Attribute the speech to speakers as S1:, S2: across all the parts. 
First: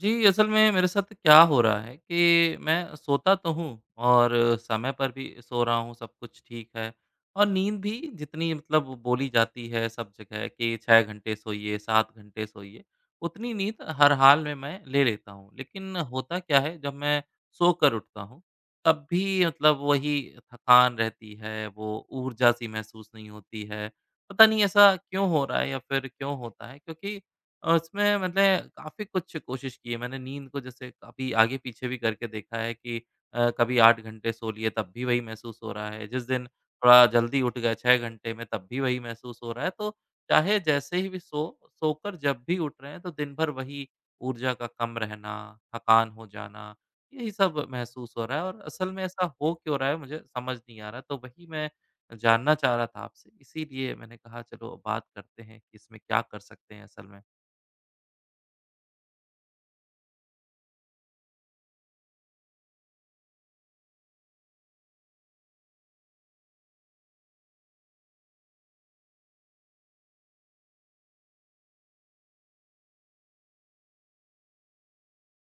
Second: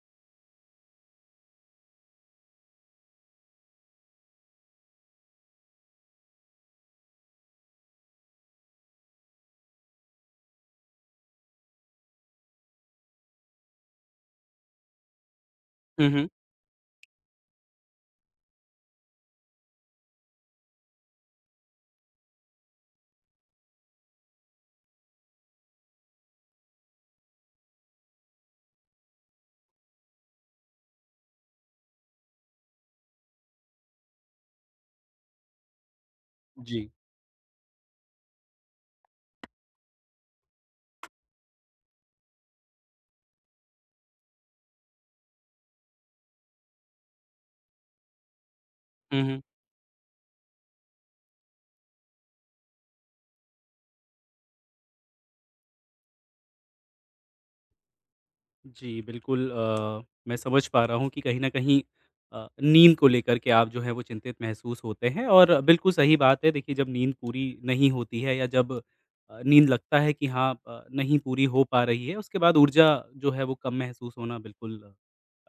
S1: जी, असल में मेरे साथ क्या हो रहा है कि मैं सोता तो हूँ और समय पर भी सो रहा हूँ, सब कुछ ठीक है और नींद भी जितनी मतलब बोली जाती है सब जगह कि 6 घंटे सोइए, 7 घंटे सोइए, उतनी नींद हर हाल में मैं ले लेता हूँ। लेकिन
S2: हुँ, हुँ।
S1: होता क्या है जब मैं सोकर उठता हूँ, तब भी मतलब वही थकान रहती है, वो ऊर्जा-सी महसूस नहीं होती है। पता नहीं ऐसा क्यों हो रहा है या फिर क्यों होता है, क्योंकि उसमें मैंने काफ़ी कुछ कोशिश की है। मैंने नींद को जैसे काफ़ी आगे-पीछे भी करके देखा है कि कभी 8 घंटे सो लिए, तब भी वही महसूस हो रहा है। जिस दिन
S2: जी।
S1: थोड़ा जल्दी उठ गए 6 घंटे में, तब भी वही महसूस हो रहा है। तो चाहे जैसे ही भी सोकर जब भी उठ रहे हैं, तो दिन भर वही ऊर्जा का कम रहना, थकान हो जाना, यही सब महसूस हो रहा है और असल में
S2: हुँ,
S1: ऐसा
S2: हुँ।
S1: हो क्यों रहा है, मुझे समझ नहीं आ रहा। तो वही मैं जानना चाह रहा था आपसे, इसीलिए मैंने कहा चलो बात करते हैं कि इसमें क्या कर सकते हैं असल में।
S2: जी, बिल्कुल। मैं समझ पा रहा हूँ कि कहीं न कहीं नींद को लेकर के आप जो हैं वो चिंतित महसूस होते हैं, और बिल्कुल सही बात है। देखिए, जब नींद पूरी नहीं होती है, या जब नींद लगता है कि हाँ, नहीं पूरी हो पा रही है, उसके बाद ऊर्जा जो है वो कम महसूस होना बिल्कुल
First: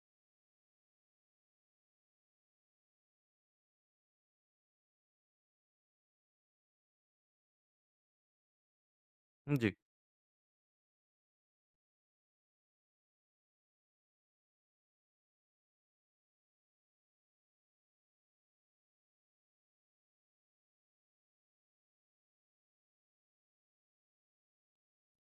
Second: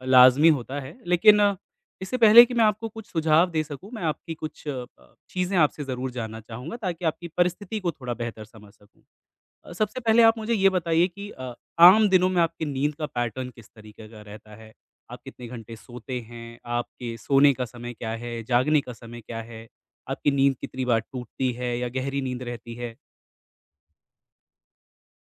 S2: लाज़मी होता है। लेकिन इससे पहले कि मैं आपको कुछ सुझाव दे सकूँ, मैं आपकी कुछ चीज़ें आपसे ज़रूर जानना चाहूँगा, ताकि आपकी परिस्थिति को थोड़ा बेहतर समझ सकूँ।
S1: जी।
S2: सबसे पहले आप मुझे ये बताइए कि आम दिनों में आपकी नींद का पैटर्न किस तरीके का रहता है? आप कितने घंटे सोते हैं? आपके सोने का समय क्या है? जागने का समय क्या है? आपकी नींद कितनी बार टूटती है, या गहरी नींद रहती है?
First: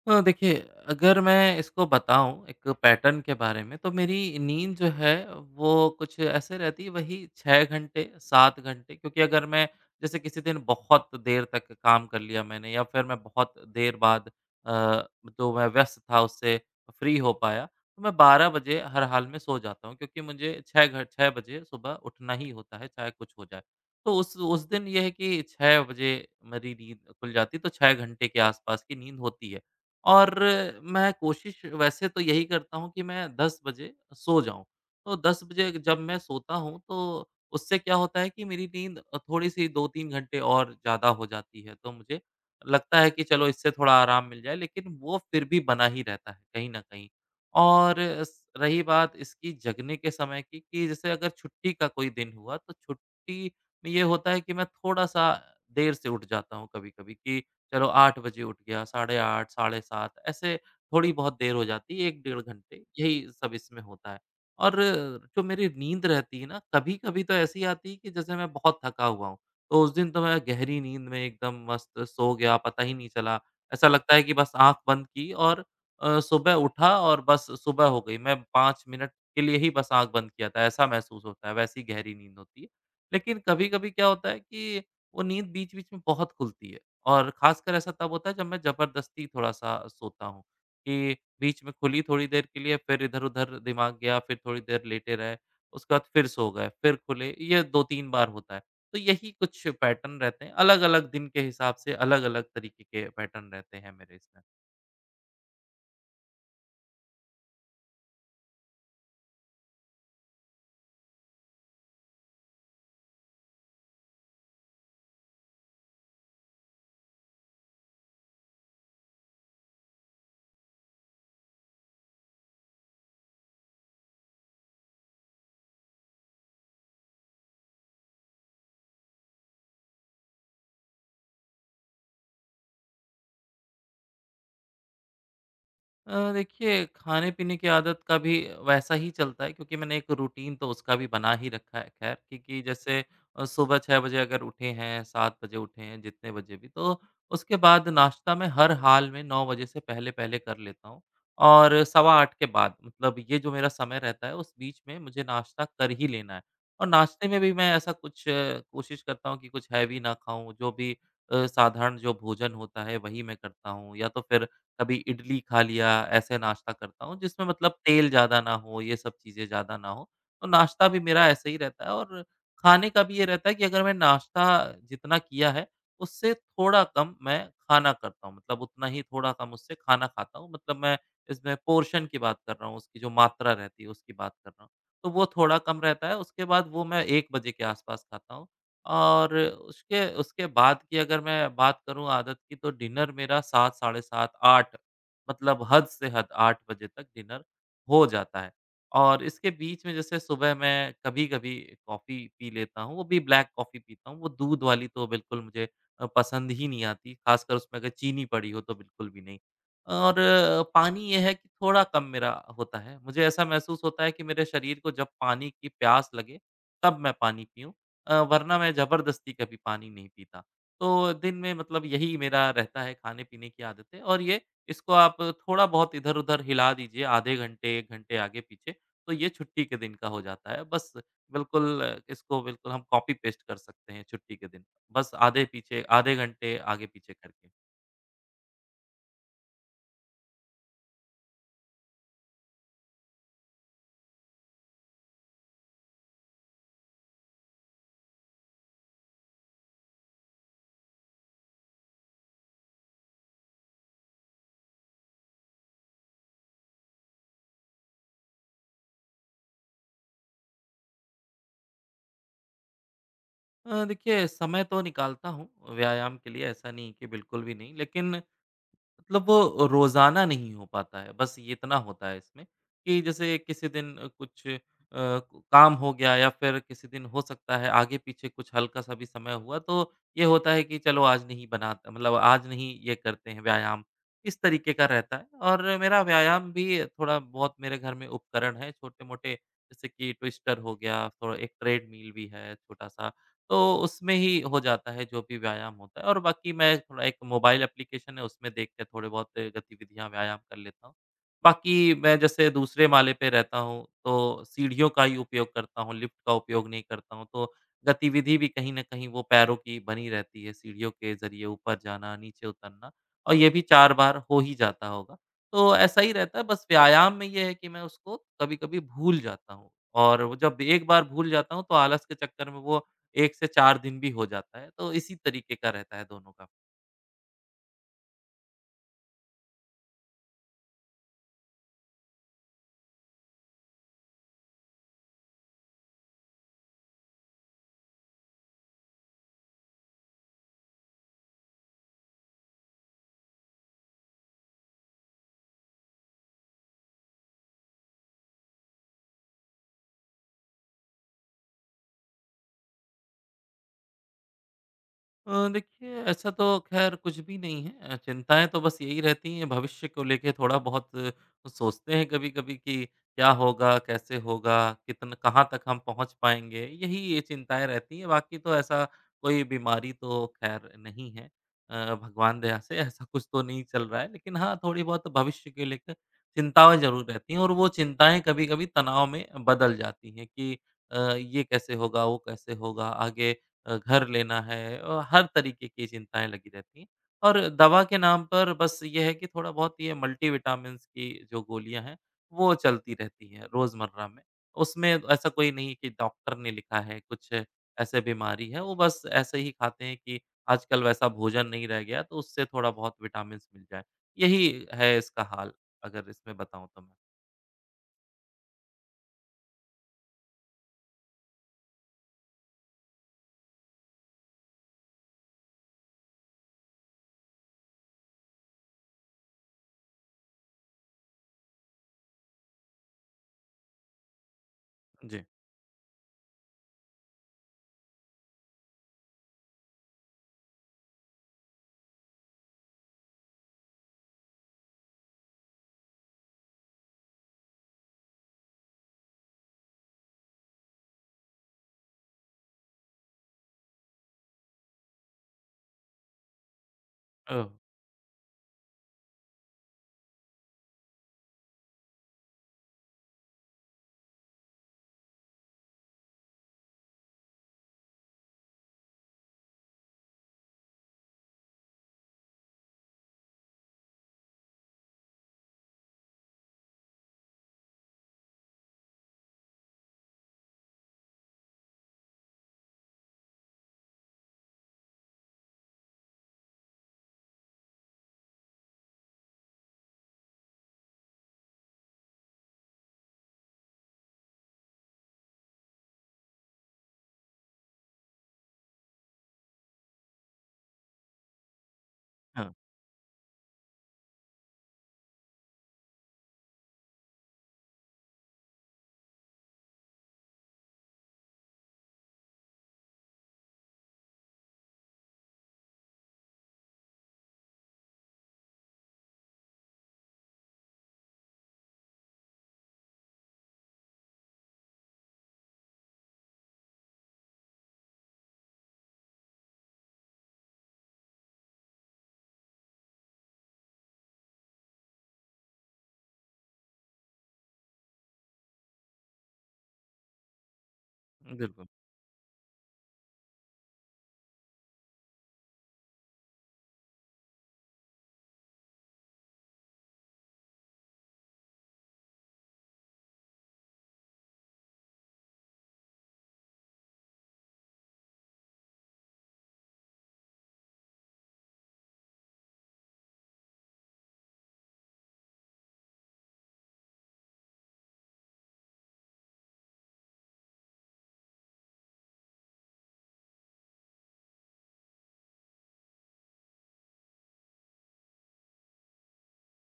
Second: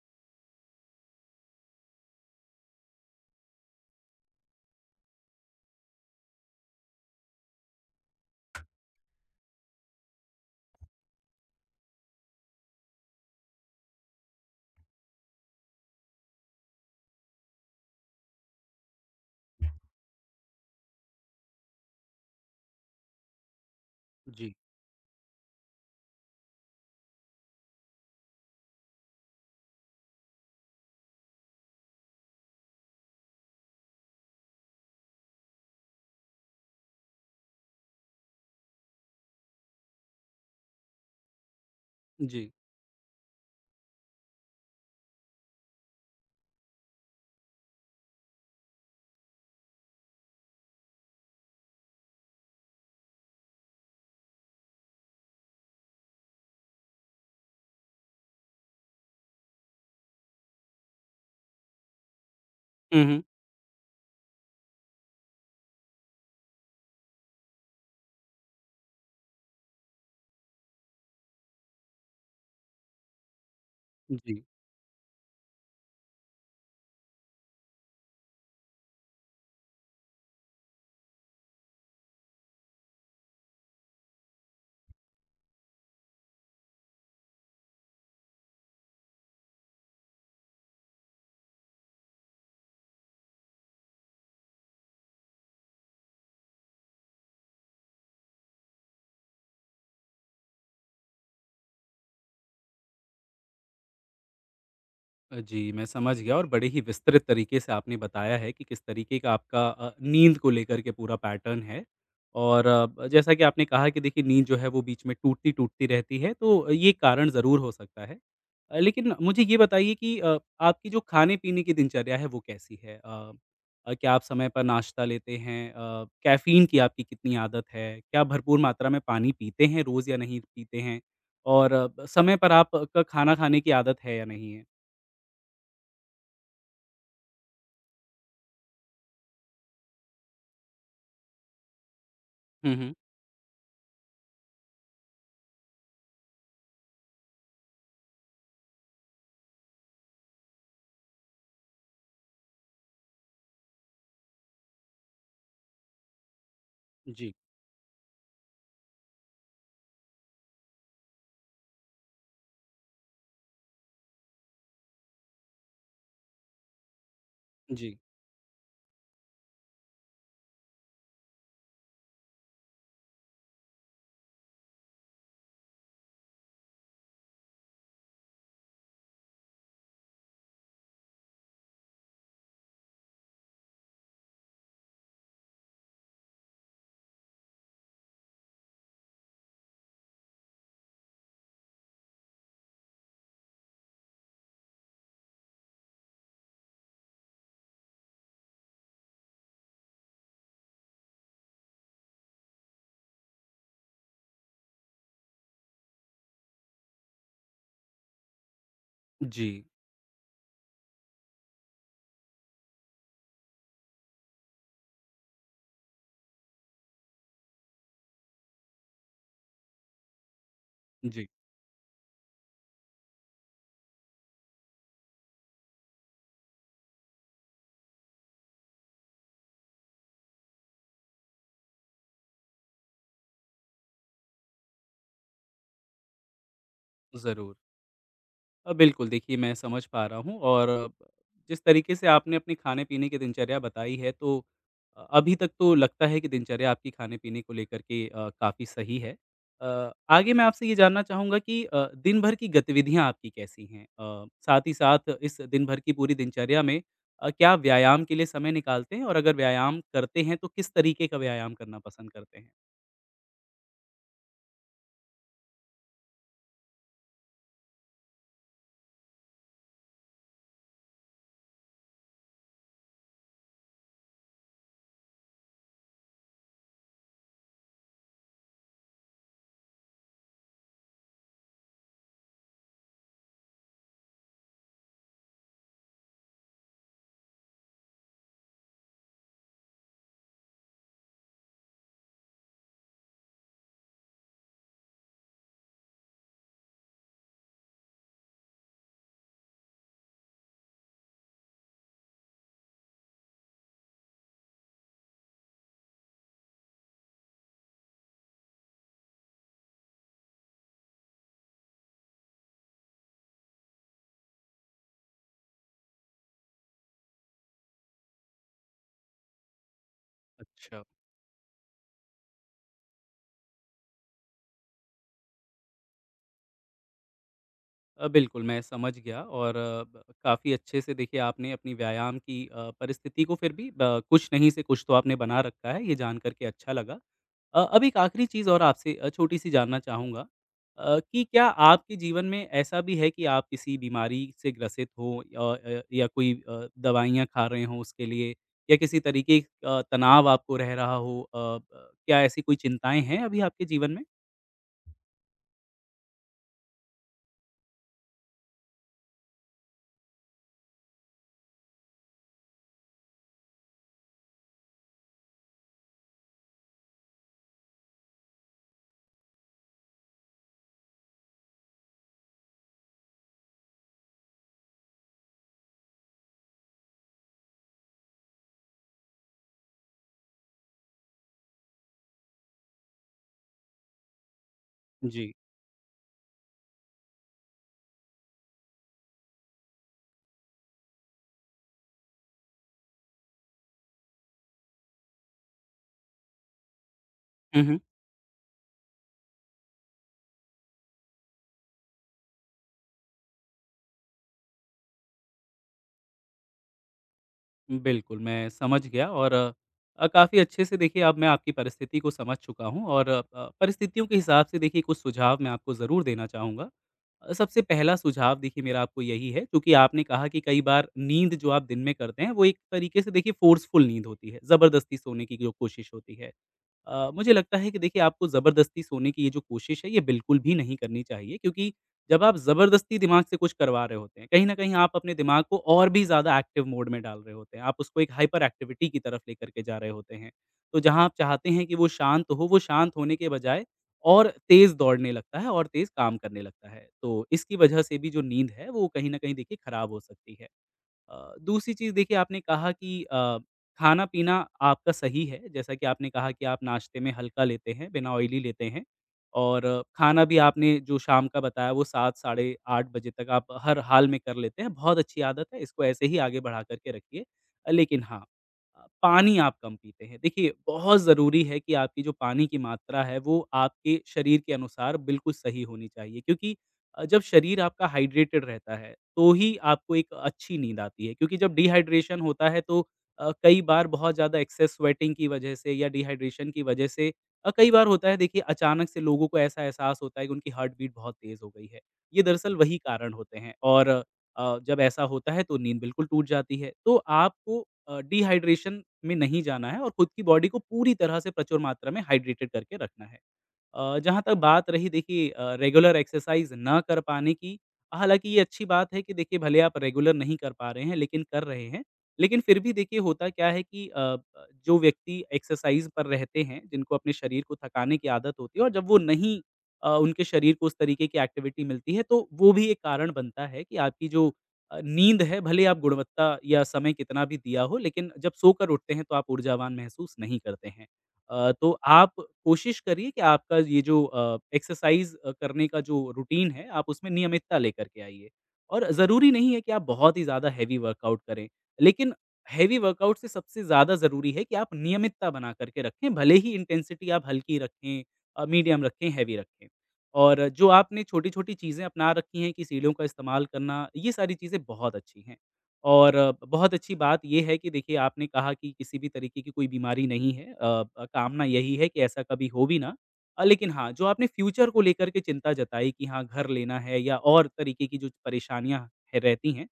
S1: देखिए, अगर मैं इसको बताऊँ एक पैटर्न के बारे में, तो मेरी नींद जो है वो कुछ ऐसे रहती है, वही 6 घंटे, 7 घंटे, क्योंकि अगर मैं जैसे किसी दिन बहुत देर तक काम कर लिया मैंने, या फिर मैं बहुत देर बाद अ, जो मैं व्यस्त था उससे फ्री हो पाया, तो मैं 12 बजे हर हाल में सो जाता हूँ, क्योंकि मुझे 6 बजे सुबह उठना ही होता है, चाहे कुछ हो जाए। तो उस
S2: जी,
S1: उस दिन ये है कि 6 बजे मेरी नींद खुल जाती है, तो 6 घंटे के आसपास की नींद होती है। और मैं कोशिश वैसे तो यही करता हूँ कि मैं 10 बजे सो जाऊँ। तो 10 बजे जब मैं सोता हूँ तो उससे क्या होता है कि मेरी नींद थोड़ी-सी 2-3 घंटे और ज़्यादा हो जाती है। तो मुझे
S2: जी।
S1: लगता है कि चलो इससे थोड़ा आराम मिल जाए, लेकिन वो फिर भी बना ही रहता है कहीं न कहीं। और स रही बात इसकी जगने के समय की, कि जैसे अगर छुट्टी का कोई दिन हुआ तो छुट्टी में ये होता है कि मैं थोड़ा-सा देर से उठ जाता हूँ कभी-कभी, कि चलो 8 बजे उठ गया, साढ़े 8, साढ़े 7, ऐसे थोड़ी बहुत देर हो जाती है, 1 डेढ़ घंटे,
S2: हुँ,
S1: यही
S2: हुँ।
S1: सब इसमें होता है। और जो मेरी नींद रहती है ना, कभी-कभी तो ऐसी आती है कि जैसे मैं बहुत थका हुआ हूँ, तो उस दिन तो मैं गहरी नींद में एकदम मस्त सो गया, पता ही नहीं चला। ऐसा लगता है कि
S2: जी।
S1: बस आँख बंद की और सुबह उठा और बस सुबह हो गई। मैं 5 मिनट के लिए ही बस आँख बंद किया था, ऐसा महसूस होता है, वैसी गहरी नींद होती है। लेकिन कभी-कभी क्या होता है कि वो नींद बीच-बीच में बहुत खुलती है। और ख़ासकर ऐसा तब होता है जब मैं ज़बरदस्ती थोड़ा-सा सोता हूँ, कि बीच में खुली थोड़ी देर के लिए, फिर इधर-उधर दिमाग गया, फिर थोड़ी देर लेटे रहे, उसके बाद फिर सो गए, फिर खुले, ये 2-3 बार होता है। तो यही कुछ पैटर्न रहते हैं, अलग-अलग दिन के हिसाब से अलग-अलग तरीके के पैटर्न रहते हैं मेरे इसमें।
S2: जी, मैं समझ गया। और बड़े ही विस्तृत तरीके से आपने बताया है कि किस तरीके का आपका नींद को लेकर के पूरा पैटर्न है। और जैसा कि आपने कहा कि देखिए नींद जो है वो बीच में टूटती-टूटती रहती है, तो ये कारण ज़रूर हो सकता है। लेकिन मुझे ये बताइए कि आपकी जो खाने-पीने की दिनचर्या है वो कैसी है? क्या आप समय पर नाश्ता लेते हैं? कैफ़ीन की आपकी कितनी आदत है? क्या भरपूर मात्रा में पानी पीते हैं रोज़, या नहीं पीते हैं? और ब समय पर आप का खाना खाने की आदत है या नहीं है?
S1: देखिए, खाने-पीने की आदत का भी वैसा ही चलता है, क्योंकि मैंने एक रूटीन तो उसका भी बना ही रखा है खैर, क्योंकि
S2: हुँ, हुँ।
S1: जैसे सुबह 6 बजे अगर उठे हैं, 7 बजे उठे हैं, जितने बजे भी, तो उसके बाद नाश्ता मैं हर हाल में 9 बजे से पहले-पहले कर लेता हूँ, और सवा 8 के बाद मतलब ये जो मेरा समय रहता है, उस बीच में मुझे नाश्ता कर ही लेना है। और नाश्ते
S2: जी,
S1: में भी मैं ऐसा कुछ कोशिश करता हूँ कि कुछ हैवी ना खाऊँ, जो भी साधारण जो भोजन होता है वही मैं करता हूँ, या तो फिर कभी इडली खा लिया, ऐसे नाश्ता करता हूँ, जिसमें मतलब
S2: जी।
S1: तेल ज़्यादा ना हो, ये सब चीज़ें ज़्यादा ना हो। तो नाश्ता भी मेरा ऐसे ही रहता है और खाने का भी ये रहता है कि अगर मैं नाश्ता जितना किया है, उससे थोड़ा कम मैं खाना करता हूँ। मतलब उतना ही थोड़ा कम उससे खाना खाता हूँ। मतलब मैं इसमें पोर्शन की बात कर रहा हूँ, उसकी जो मात्रा रहती है, उसकी बात कर रहा हूँ। तो वो थोड़ा कम रहता है, उसके बाद वो मैं 1 बजे के आसपास खाता हूँ। और उसके उसके बाद की अगर मैं बात करूँ आदत की, तो डिनर मेरा 7, साढ़े 7, 8, मतलब हद से हद 8 बजे तक डिनर हो जाता है। और इसके बीच में जैसे सुबह मैं कभी-कभी कॉफ़ी पी लेता हूँ, वो भी ब्लैक कॉफ़ी पीता हूँ, वो दूध वाली तो बिल्कुल मुझे पसंद ही नहीं आती, ख़ासकर उसमें अगर चीनी पड़ी हो तो बिल्कुल भी नहीं।
S2: जी,
S1: और पानी ये है कि थोड़ा कम मेरा होता है, मुझे ऐसा महसूस होता है कि मेरे शरीर को जब पानी की प्यास लगे, तब मैं पानी पीऊँ। वरना मैं ज़बरदस्ती कभी पानी नहीं पीता। तो
S2: जी,
S1: दिन में मतलब यही मेरा रहता है खाने-पीने की आदतें, और ये इसको आप थोड़ा-बहुत इधर-उधर हिला दीजिए आधे घंटे, 1 घंटे आगे-पीछे, तो ये छुट्टी के दिन का हो जाता है। बस बिल्कुल, इसको बिल्कुल हम कॉपी-पेस्ट कर सकते हैं छुट्टी के दिन। बस आधे घंटे आगे-पीछे करके।
S2: ज़रूर। बिल्कुल। देखिए, मैं समझ पा रहा हूँ, और जिस तरीके से आपने अपने खाने-पीने की दिनचर्या बताई है, तो अभी तक तो लगता है कि दिनचर्या आपकी खाने-पीने को लेकर के काफ़ी सही है। आगे मैं आपसे ये जानना चाहूँगा कि दिन भर की गतिविधियाँ आपकी कैसी हैं? साथ ही साथ इस दिन भर की पूरी दिनचर्या में क्या आप व्यायाम के लिए समय निकालते हैं? और अगर व्यायाम करते हैं तो किस तरीके का व्यायाम करना पसंद करते हैं?
S1: देखिए, समय तो निकालता हूँ व्यायाम के लिए, ऐसा नहीं कि बिल्कुल भी नहीं। लेकिन मतलब वो रोज़ाना नहीं हो पाता है, बस ये इतना होता है इसमें कि जैसे किसी दिन कुछ काम हो गया, या फिर किसी दिन हो सकता है आगे-पीछे कुछ हल्का-सा भी समय हुआ, तो ये होता है कि चलो आज नहीं बनाता, मतलब आज नहीं ये करते हैं व्यायाम, इस तरीके का रहता है। और मेरा व्यायाम भी थोड़ा बहुत, मेरे घर में उपकरण है छोटे-मोटे, जैसे कि ट्विस्टर हो गया, थोड़ा एक ट्रेडमिल भी है छोटा-सा, तो उसमें ही हो जाता है जो भी व्यायाम होता है, और बाकी मैं थोड़ा एक मोबाइल एप्लीकेशन है, उसमें देख के थोड़े बहुत गतिविधियाँ व्यायाम कर लेता हूँ। बाकी मैं जैसे दूसरे माले पे रहता हूँ तो सीढ़ियों का ही उपयोग करता हूँ, लिफ्ट का उपयोग नहीं करता हूँ। तो गतिविधि भी कहीं न कहीं वो पैरों की बनी रहती है, सीढ़ियों के ज़रिए ऊपर जाना, नीचे उतरना, और ये भी 4 बार हो ही जाता होगा। तो ऐसा ही रहता है, बस व्यायाम में ये है कि मैं उसको कभी-कभी भूल जाता हूँ, और वो जब
S2: अच्छा।
S1: एक बार भूल जाता हूँ तो आलस के चक्कर में वो 1 से 4 दिन भी हो जाता है, तो इसी तरीके का रहता है दोनों का।
S2: बिल्कुल, मैं समझ गया। और ब काफ़ी अच्छे से देखिए, आपने अपनी व्यायाम की परिस्थिति को फिर भी ब कुछ नहीं से कुछ तो आपने बना रखा है, ये जान कर के अच्छा लगा। अब एक आखिरी चीज़ और आपसे छोटी-सी जानना चाहूँगा, कि क्या आपके जीवन में ऐसा भी है कि आप किसी बीमारी से ग्रसित हो, या कोई दवाइयाँ खा रहे हों उसके लिए, या किसी तरीके का तनाव आपको रह रहा हो? अ, ब क्या ऐसी कोई चिंताएँ हैं अभी आपके जीवन में?
S1: देखिए, ऐसा तो ख़ैर कुछ भी नहीं है। चिंताएँ तो बस यही रहती हैं भविष्य को लेके, थोड़ा बहुत सोचते हैं कभी-कभी कि क्या होगा, कैसे होगा, कितना कहाँ तक हम पहुँच पाएँगे, यही ये चिंताएँ रहती हैं, बाकी तो ऐसा कोई बीमारी तो ख़ैर नहीं है। भगवान दया से ऐसा कुछ तो नहीं चल रहा है, लेकिन हाँ, थोड़ी बहुत भविष्य को लेकर चिंताएँ ज़रूर रहती हैं, और वो चिंताएँ कभी-कभी तनाव में बदल जाती हैं कि ये कैसे होगा, वो कैसे होगा, आगे घर लेना है, हर
S2: जी।
S1: तरीके की चिंताएँ लगी रहती हैं। और दवा के नाम पर बस ये है कि थोड़ा बहुत ये मल्टीविटामिन्स की जो गोलियाँ हैं, वो चलती रहती हैं रोज़मर्रा में। उसमें ऐसा कोई नहीं है कि डॉक्टर ने लिखा है, कुछ
S2: हुँ, हुँ।
S1: ऐसे बीमारी है, वो बस ऐसे ही खाते हैं कि आजकल वैसा भोजन नहीं रह गया तो उससे थोड़ा बहुत विटामिन्स मिल जाए। यही है इसका हाल, अगर इसमें बताऊँ तो मैं।
S2: बिल्कुल, मैं समझ गया। और काफ़ी अच्छे से देखिए, अब मैं आपकी परिस्थिति को समझ चुका हूँ, और परिस्थितियों के हिसाब से देखिए कुछ सुझाव मैं आपको ज़रूर देना चाहूँगा। सबसे पहला सुझाव देखिए मेरा आपको यही है क्योंकि आपने कहा कि कई बार नींद जो आप दिन में करते हैं, वो एक तरीके से देखिए फ़ोर्सफुल नींद होती है, ज़बरदस्ती
S1: जी।
S2: सोने की जो कोशिश होती है। मुझे लगता है कि देखिए आपको ज़बरदस्ती सोने की ये जो कोशिश है, ये बिल्कुल भी नहीं करनी चाहिए, क्योंकि जब आप ज़बरदस्ती दिमाग से कुछ करवा रहे होते हैं, कहीं न कहीं आप अपने दिमाग को और भी ज़्यादा एक्टिव मोड में डाल रहे होते हैं। आप उसको एक हाइपर एक्टिविटी की तरफ लेकर के जा रहे होते हैं। तो जहाँ आप चाहते हैं कि वो शांत हो, वो शांत होने के बजाय और तेज़ दौड़ने लगता है, और तेज़ काम करने लगता है। तो
S1: ओह!
S2: इसकी वजह से भी जो नींद है वो कहीं न कहीं देखिए खराब हो सकती है। दूसरी चीज़, देखिए आपने कहा कि खाना-पीना आपका सही है। जैसा कि आपने कहा कि आप नाश्ते में हल्का लेते हैं, बिना ऑयली लेते हैं, और खाना भी आपने जो शाम का बताया वो 7, साढ़े 8 बजे तक आप हर हाल में कर लेते हैं, बहुत अच्छी आदत है, इसको ऐसे ही आगे बढ़ा कर के रखिए। लेकिन हाँ, पानी आप कम पीते हैं। देखिए, बहुत ज़रूरी है कि आपकी जो पानी की मात्रा है वो आपके शरीर के अनुसार बिल्कुल सही होनी चाहिए, क्योंकि जब शरीर आपका हाइड्रेटेड रहता है, तो ही आपको एक अच्छी नींद आती है। क्योंकि जब डिहाइड्रेशन होता है, तो कई बार बहुत ज़्यादा एक्सेस स्वेटिंग की वजह से, या डिहाइड्रेशन की वजह से कई बार होता है देखिए अचानक से लोगों को ऐसा एहसास होता है कि उनकी हार्ट बीट बहुत तेज़ हो गई है। ये
S1: हाँ,
S2: दरअसल वही कारण होते हैं, और जब ऐसा होता है तो नींद बिल्कुल टूट जाती है। तो आपको डिहाइड्रेशन में नहीं जाना है, और खुद की बॉडी को पूरी तरह से प्रचुर मात्रा में हाइड्रेटेड करके रखना है। जहाँ तक बात रही देखिए रेगुलर एक्सरसाइज़ ना कर पाने की, हालाँकि ये अच्छी बात है कि देखिए भले आप रेगुलर नहीं कर पा रहे हैं, लेकिन कर रहे हैं। लेकिन फिर भी देखिए होता क्या है कि अ, ब जो व्यक्ति एक्सरसाइज़ पर रहते हैं, जिनको अपने शरीर को थकाने की आदत होती है, और जब वो नहीं, उनके शरीर को उस तरीके की एक्टिविटी मिलती है, तो वो भी एक कारण बनता है कि आपकी जो नींद है, भले आप गुणवत्ता या समय कितना भी दिया हो, लेकिन जब सोकर उठते हैं तो आप ऊर्जावान महसूस नहीं करते हैं।
S1: बिल्कुल।
S2: तो आप कोशिश करिए कि आपका ये जो एक्सरसाइज़ करने का जो रूटीन है, आप उसमें नियमितता लेकर के आइए। और ज़रूरी नहीं है कि आप बहुत ही ज़्यादा हेवी वर्कआउट करें, लेकिन हेवी वर्कआउट से सबसे ज़्यादा ज़रूरी है कि आप नियमितता बना करके रखें, भले ही इंटेंसिटी आप हल्की रखें, मीडियम रखें, हेवी रखें। और जो आपने छोटी-छोटी चीज़ें अपना रखी हैं कि सीढ़ियों का इस्तेमाल करना, ये सारी चीज़ें बहुत अच्छी हैं। और बहुत अच्छी बात ये है कि देखिए आपने कहा कि किसी भी तरीके की कोई बीमारी नहीं है, कामना यही है कि ऐसा कभी हो भी ना। लेकिन हाँ, जो आपने फ्यूचर को लेकर के चिंता जताई कि हाँ घर लेना है, या और तरीके की जो परेशानियाँ है रहती हैं,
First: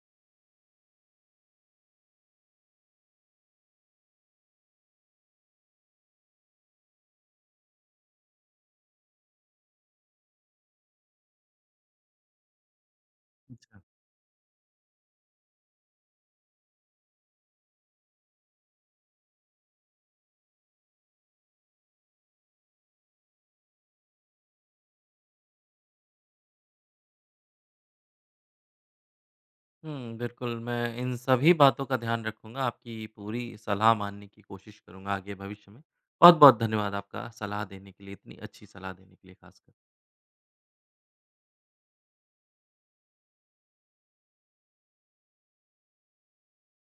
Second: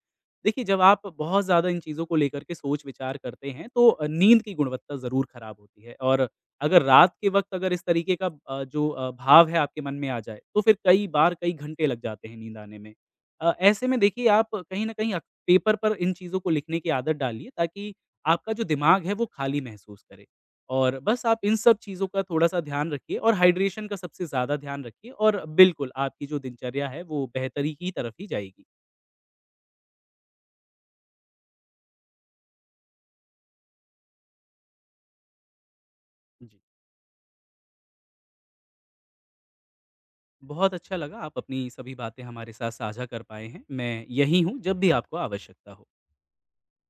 S2: देखिए जब आप बहुत ज़्यादा इन चीज़ों को लेकर के सोच विचार करते हैं, तो नींद की गुणवत्ता ज़रूर खराब होती है। और अगर रात के वक्त अगर इस तरीके का जो भाव है आपके मन में आ जाए, तो फिर कई बार कई घंटे लग जाते हैं नींद आने में। ऐसे में देखिए आप कहीं ना कहीं पेपर पर इन चीज़ों को लिखने की आदत डालिए, ताकि आपका जो दिमाग है वो खाली महसूस करे। और बस आप इन सब चीज़ों का थोड़ा-सा ध्यान रखिए, और हाइड्रेशन का सबसे ज़्यादा ध्यान रखिए, और बिल्कुल आपकी जो दिनचर्या है वो बेहतरी की तरफ ही जाएगी।
S1: हुँ, बिल्कुल, मैं इन सभी बातों का ध्यान रखूँगा, आपकी पूरी सलाह मानने की कोशिश करूँगा आगे भविष्य में।
S2: जी,
S1: बहुत-बहुत धन्यवाद आपका सलाह देने के लिए, इतनी अच्छी सलाह देने के लिए खासकर।
S2: बहुत अच्छा लगा आप अपनी सभी बातें हमारे साथ साझा कर पाए हैं। मैं यहीं हूँ जब भी आपको आवश्यकता हो।